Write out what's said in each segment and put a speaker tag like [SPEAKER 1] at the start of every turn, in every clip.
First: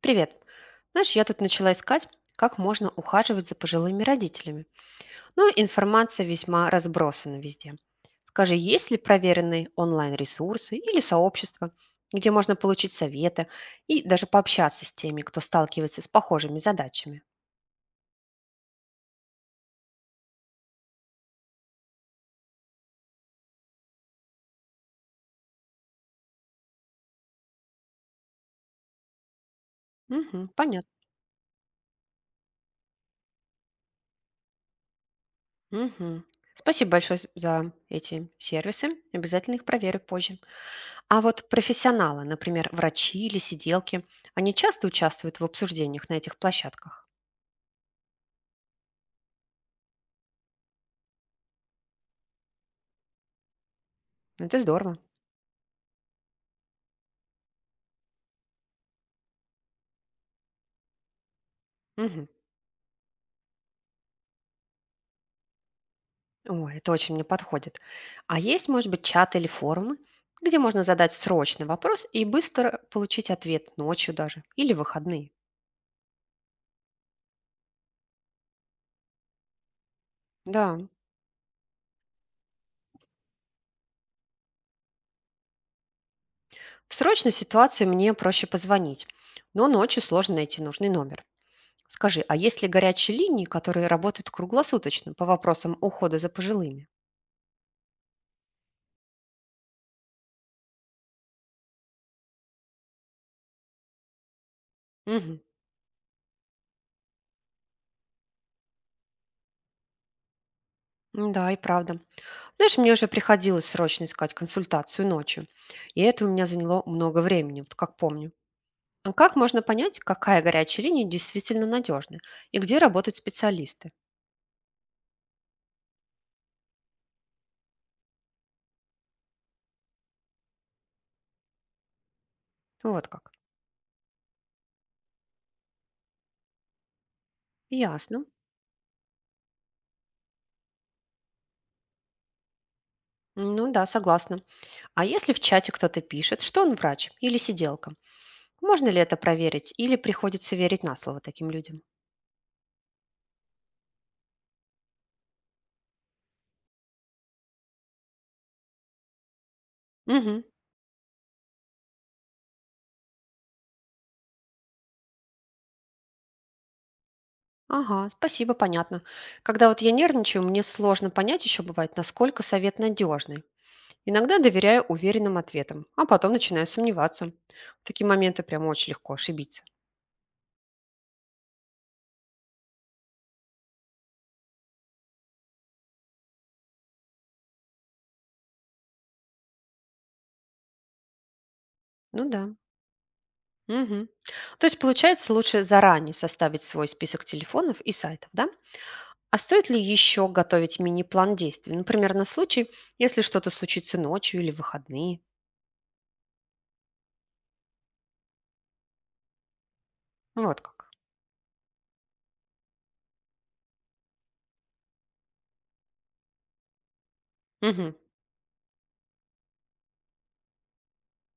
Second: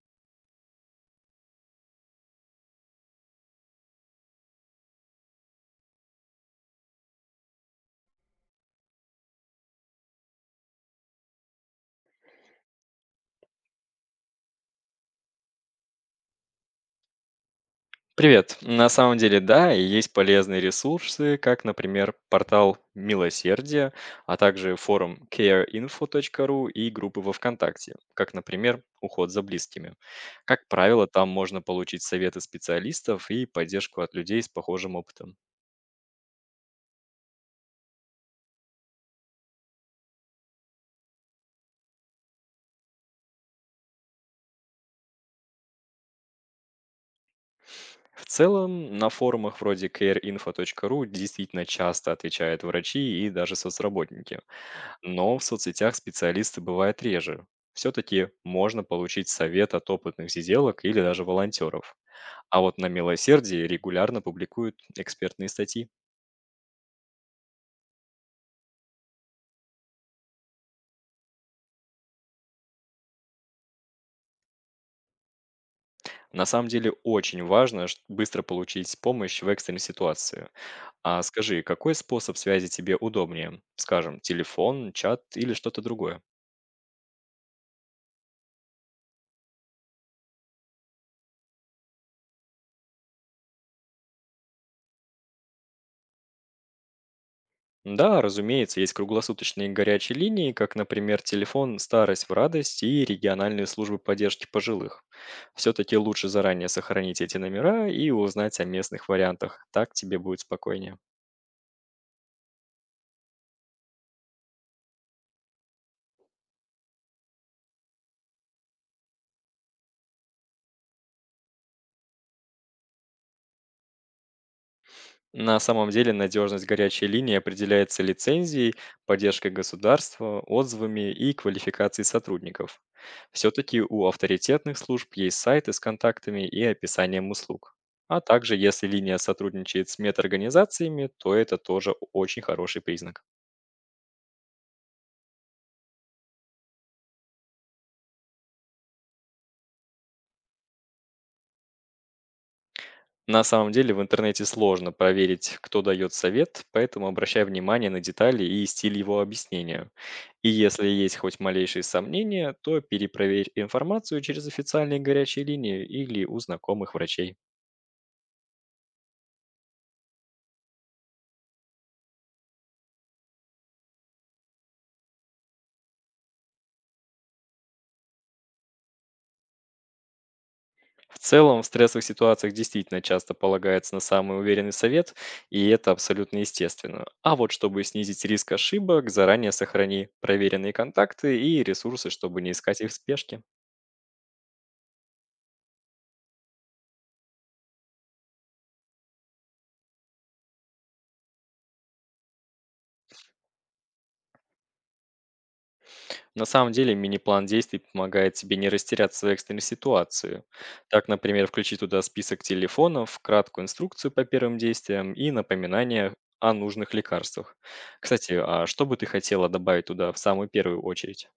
[SPEAKER 1] Привет. Знаешь, я тут начала искать, как можно ухаживать за пожилыми родителями. Но информация весьма разбросана везде. Скажи, есть ли проверенные онлайн-ресурсы или сообщества, где можно получить советы и даже пообщаться с теми, кто сталкивается с похожими задачами?
[SPEAKER 2] Привет. На самом деле, да, и есть полезные ресурсы, как, например, портал Милосердия, а также форум careinfo.ru и группы во ВКонтакте, как, например, уход за близкими.
[SPEAKER 1] Мгм,
[SPEAKER 2] Как
[SPEAKER 1] понятно.
[SPEAKER 2] правило, там можно получить советы специалистов и поддержку от людей с похожим опытом.
[SPEAKER 1] Мгм. Спасибо большое за эти сервисы. Обязательно их проверю позже. А вот профессионалы, например, врачи или сиделки, они часто участвуют в обсуждениях на этих площадках.
[SPEAKER 2] В целом, на форумах вроде careinfo.ru действительно часто отвечают врачи и даже соцработники.
[SPEAKER 1] Это здорово.
[SPEAKER 2] Но в соцсетях специалисты бывают реже. Все-таки можно получить совет от опытных сиделок или даже волонтеров.
[SPEAKER 1] Мгм.
[SPEAKER 2] А вот на милосердии регулярно публикуют экспертные статьи.
[SPEAKER 1] Ой, это очень мне подходит. А есть, может быть, чат или форумы, где можно задать срочный вопрос и быстро получить ответ ночью даже или в выходные?
[SPEAKER 2] На самом деле очень важно быстро получить помощь в экстренной ситуации.
[SPEAKER 1] Да.
[SPEAKER 2] А скажи, какой способ связи тебе удобнее? Скажем, телефон, чат или что-то другое?
[SPEAKER 1] В срочной ситуации мне проще позвонить, но ночью сложно найти нужный номер. Скажи, а есть ли горячие линии, которые работают круглосуточно по вопросам ухода за пожилыми?
[SPEAKER 2] Да, разумеется, есть круглосуточные горячие линии, как, например, телефон «Старость в радость» и региональные службы поддержки пожилых.
[SPEAKER 1] Мгм.
[SPEAKER 2] Все-таки лучше заранее сохранить эти номера и узнать о местных вариантах. Так тебе будет спокойнее.
[SPEAKER 1] М, да, и правда. Знаешь, мне уже приходилось срочно искать консультацию ночью, и это у меня заняло много времени, вот как помню. А как можно понять, какая горячая линия действительно надежна и где работают специалисты?
[SPEAKER 2] На самом деле надежность горячей линии определяется лицензией, поддержкой государства, отзывами и квалификацией сотрудников.
[SPEAKER 1] Ну, вот как.
[SPEAKER 2] Все-таки у авторитетных служб есть сайты с контактами и описанием услуг. А
[SPEAKER 1] Ясно.
[SPEAKER 2] также, если линия сотрудничает с медорганизациями, то это тоже очень хороший признак.
[SPEAKER 1] Ну да, согласна. А если в чате кто-то пишет, что он врач или сиделка, можно ли это проверить или приходится верить на слово таким людям?
[SPEAKER 2] На самом деле в интернете сложно проверить, кто дает совет, поэтому обращай внимание на детали и стиль его объяснения.
[SPEAKER 1] Угу.
[SPEAKER 2] И если есть хоть малейшие сомнения, то перепроверь информацию через официальные горячие линии или у знакомых врачей.
[SPEAKER 1] Ага, спасибо, понятно. Когда вот я нервничаю, мне сложно понять еще бывает, насколько совет надежный. Иногда доверяю уверенным ответам, а потом начинаю сомневаться. В такие моменты прям очень легко ошибиться.
[SPEAKER 2] В целом, в стрессовых ситуациях действительно часто полагается на самый уверенный совет, и это абсолютно естественно. А вот чтобы снизить риск ошибок, заранее сохрани проверенные контакты и ресурсы,
[SPEAKER 1] Ну
[SPEAKER 2] чтобы
[SPEAKER 1] да.
[SPEAKER 2] не искать их в спешке.
[SPEAKER 1] Мгм. То есть, получается, лучше заранее составить свой список телефонов и сайтов, да? А стоит ли еще готовить мини-план действий? Например, на случай, если что-то случится ночью или в выходные.
[SPEAKER 2] На самом деле мини-план действий помогает тебе не растеряться в экстренной ситуации.
[SPEAKER 1] Ну, вот как.
[SPEAKER 2] Так, например, включи туда список телефонов, краткую инструкцию по первым действиям и напоминание о нужных лекарствах.
[SPEAKER 1] Мгм.
[SPEAKER 2] Кстати, а что бы ты хотела добавить туда в самую первую очередь?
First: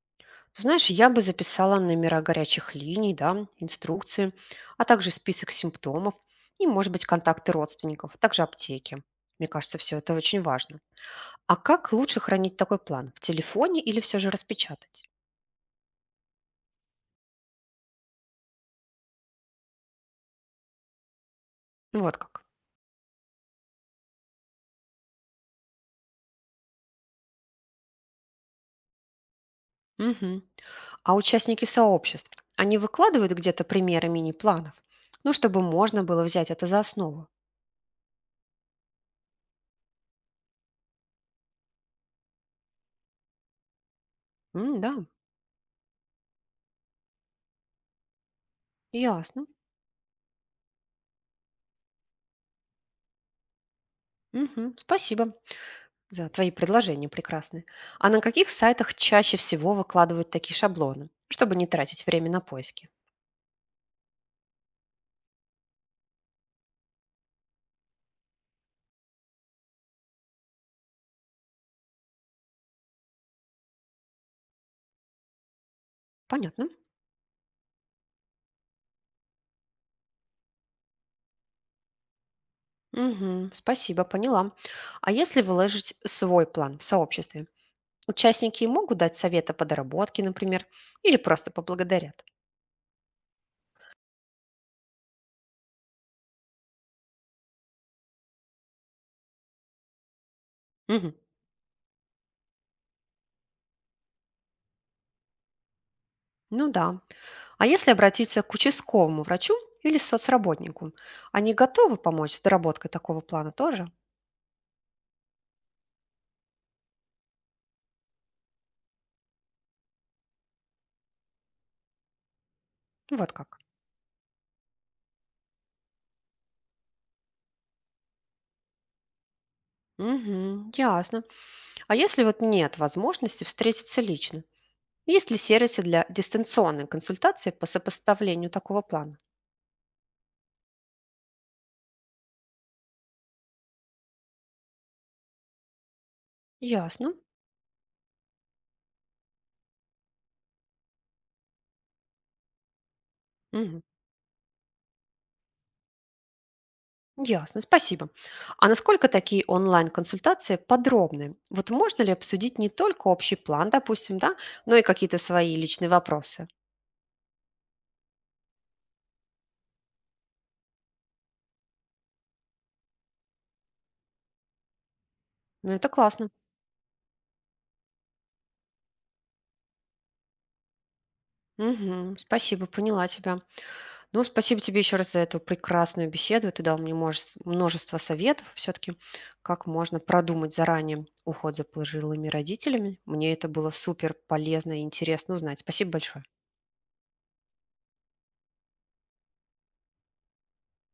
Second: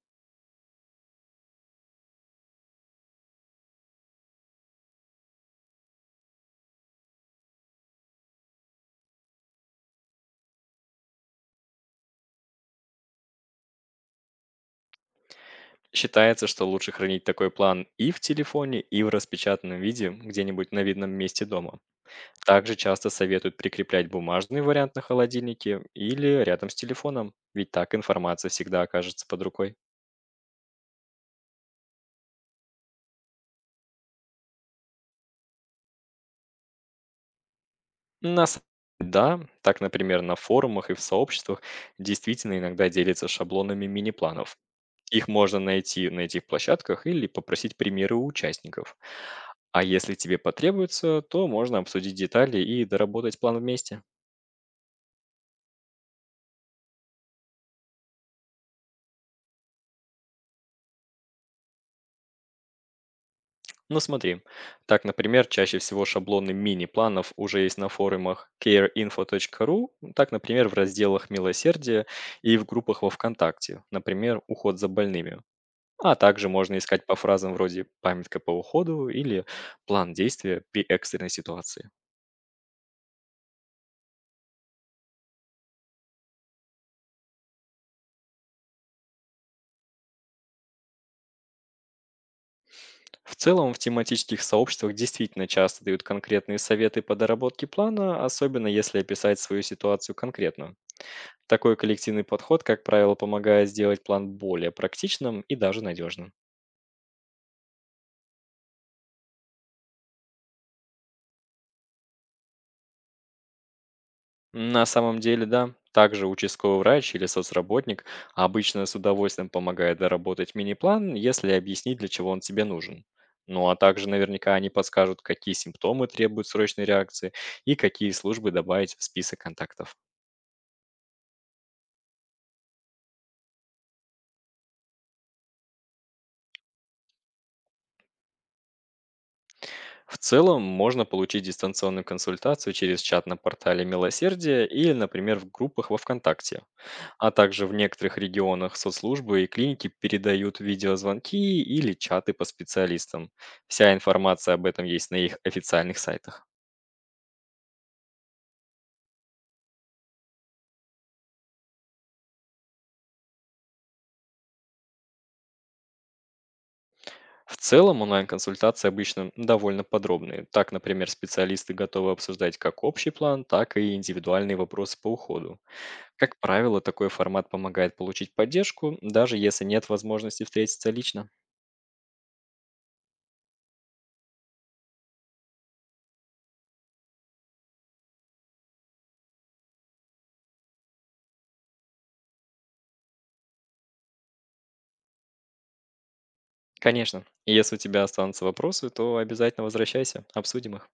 [SPEAKER 1] Ты знаешь, я бы записала номера горячих линий, да, инструкции, а также список симптомов и, может быть, контакты родственников, а также аптеки. Мне кажется, все это очень важно. А как лучше хранить такой план? В телефоне или все же распечатать?
[SPEAKER 2] Считается, что лучше хранить такой план и в телефоне, и в распечатанном виде где-нибудь на видном месте дома.
[SPEAKER 1] Ну, вот как.
[SPEAKER 2] Также часто советуют прикреплять бумажный вариант на холодильнике или рядом с телефоном, ведь так информация всегда окажется под рукой.
[SPEAKER 1] Мгм. А участники сообществ, они выкладывают где-то примеры мини-планов, ну, чтобы можно было взять это за основу.
[SPEAKER 2] На са Да, так, например, на форумах и в сообществах действительно иногда делятся шаблонами мини-планов.
[SPEAKER 1] М, да,
[SPEAKER 2] Их можно найти на этих площадках или попросить примеры у участников.
[SPEAKER 1] ясно.
[SPEAKER 2] А если тебе потребуется, то можно обсудить детали и доработать план вместе.
[SPEAKER 1] Мгм, спасибо за твои предложения прекрасные. А на каких сайтах чаще всего выкладывают такие шаблоны, чтобы не тратить время на поиски?
[SPEAKER 2] Ну смотри, так, например, чаще всего шаблоны мини-планов уже есть на форумах careinfo.ru, так, например, в разделах «Милосердие» и в группах во ВКонтакте, например, «Уход за больными». А также
[SPEAKER 1] Понятно.
[SPEAKER 2] можно искать по фразам вроде «памятка по уходу» или «план действия при экстренной ситуации».
[SPEAKER 1] Мгм, спасибо, поняла. А если выложить свой план в сообществе, участники могут дать советы по доработке, например, или просто поблагодарят?
[SPEAKER 2] В целом, в тематических сообществах действительно часто дают конкретные советы по доработке плана, особенно если описать свою ситуацию конкретно.
[SPEAKER 1] Мгм,
[SPEAKER 2] Такой коллективный подход, как правило, помогает сделать план более практичным и даже надежным.
[SPEAKER 1] ну да. А если обратиться к участковому врачу или соцработнику, они готовы помочь с доработкой такого плана тоже?
[SPEAKER 2] На самом деле, да. Также участковый врач или соцработник обычно с удовольствием помогает доработать мини-план, если объяснить, для чего он тебе нужен.
[SPEAKER 1] Ну, вот как.
[SPEAKER 2] Ну а также наверняка они подскажут, какие симптомы требуют срочной реакции и какие службы добавить в список контактов.
[SPEAKER 1] Мгм, ясно. А если вот нет возможности встретиться лично? Есть ли сервисы для дистанционной консультации по сопоставлению такого плана?
[SPEAKER 2] В целом, можно получить дистанционную консультацию через чат на портале «Милосердие» или, например, в группах во ВКонтакте.
[SPEAKER 1] Ясно.
[SPEAKER 2] А также в некоторых регионах соцслужбы и клиники передают видеозвонки или чаты по специалистам.
[SPEAKER 1] Мгм,
[SPEAKER 2] Вся информация об этом есть на их официальных сайтах.
[SPEAKER 1] ясно, спасибо. А насколько такие онлайн-консультации подробны? Вот можно ли обсудить не только общий план, допустим, да, но и какие-то свои личные вопросы?
[SPEAKER 2] В целом онлайн-консультации обычно довольно подробные. Так, например, специалисты готовы обсуждать как общий план, так и индивидуальные вопросы по уходу.
[SPEAKER 1] Ну, это классно.
[SPEAKER 2] Как правило, такой формат помогает получить поддержку, даже если нет возможности встретиться лично.
[SPEAKER 1] Мгм, спасибо, поняла тебя. Ну, спасибо тебе еще раз за эту прекрасную беседу. Ты дал мне множество советов все-таки, как можно продумать заранее уход за пожилыми родителями. Мне это было супер полезно и интересно узнать. Спасибо большое.
[SPEAKER 2] Конечно, если у тебя останутся вопросы, то обязательно возвращайся, обсудим их.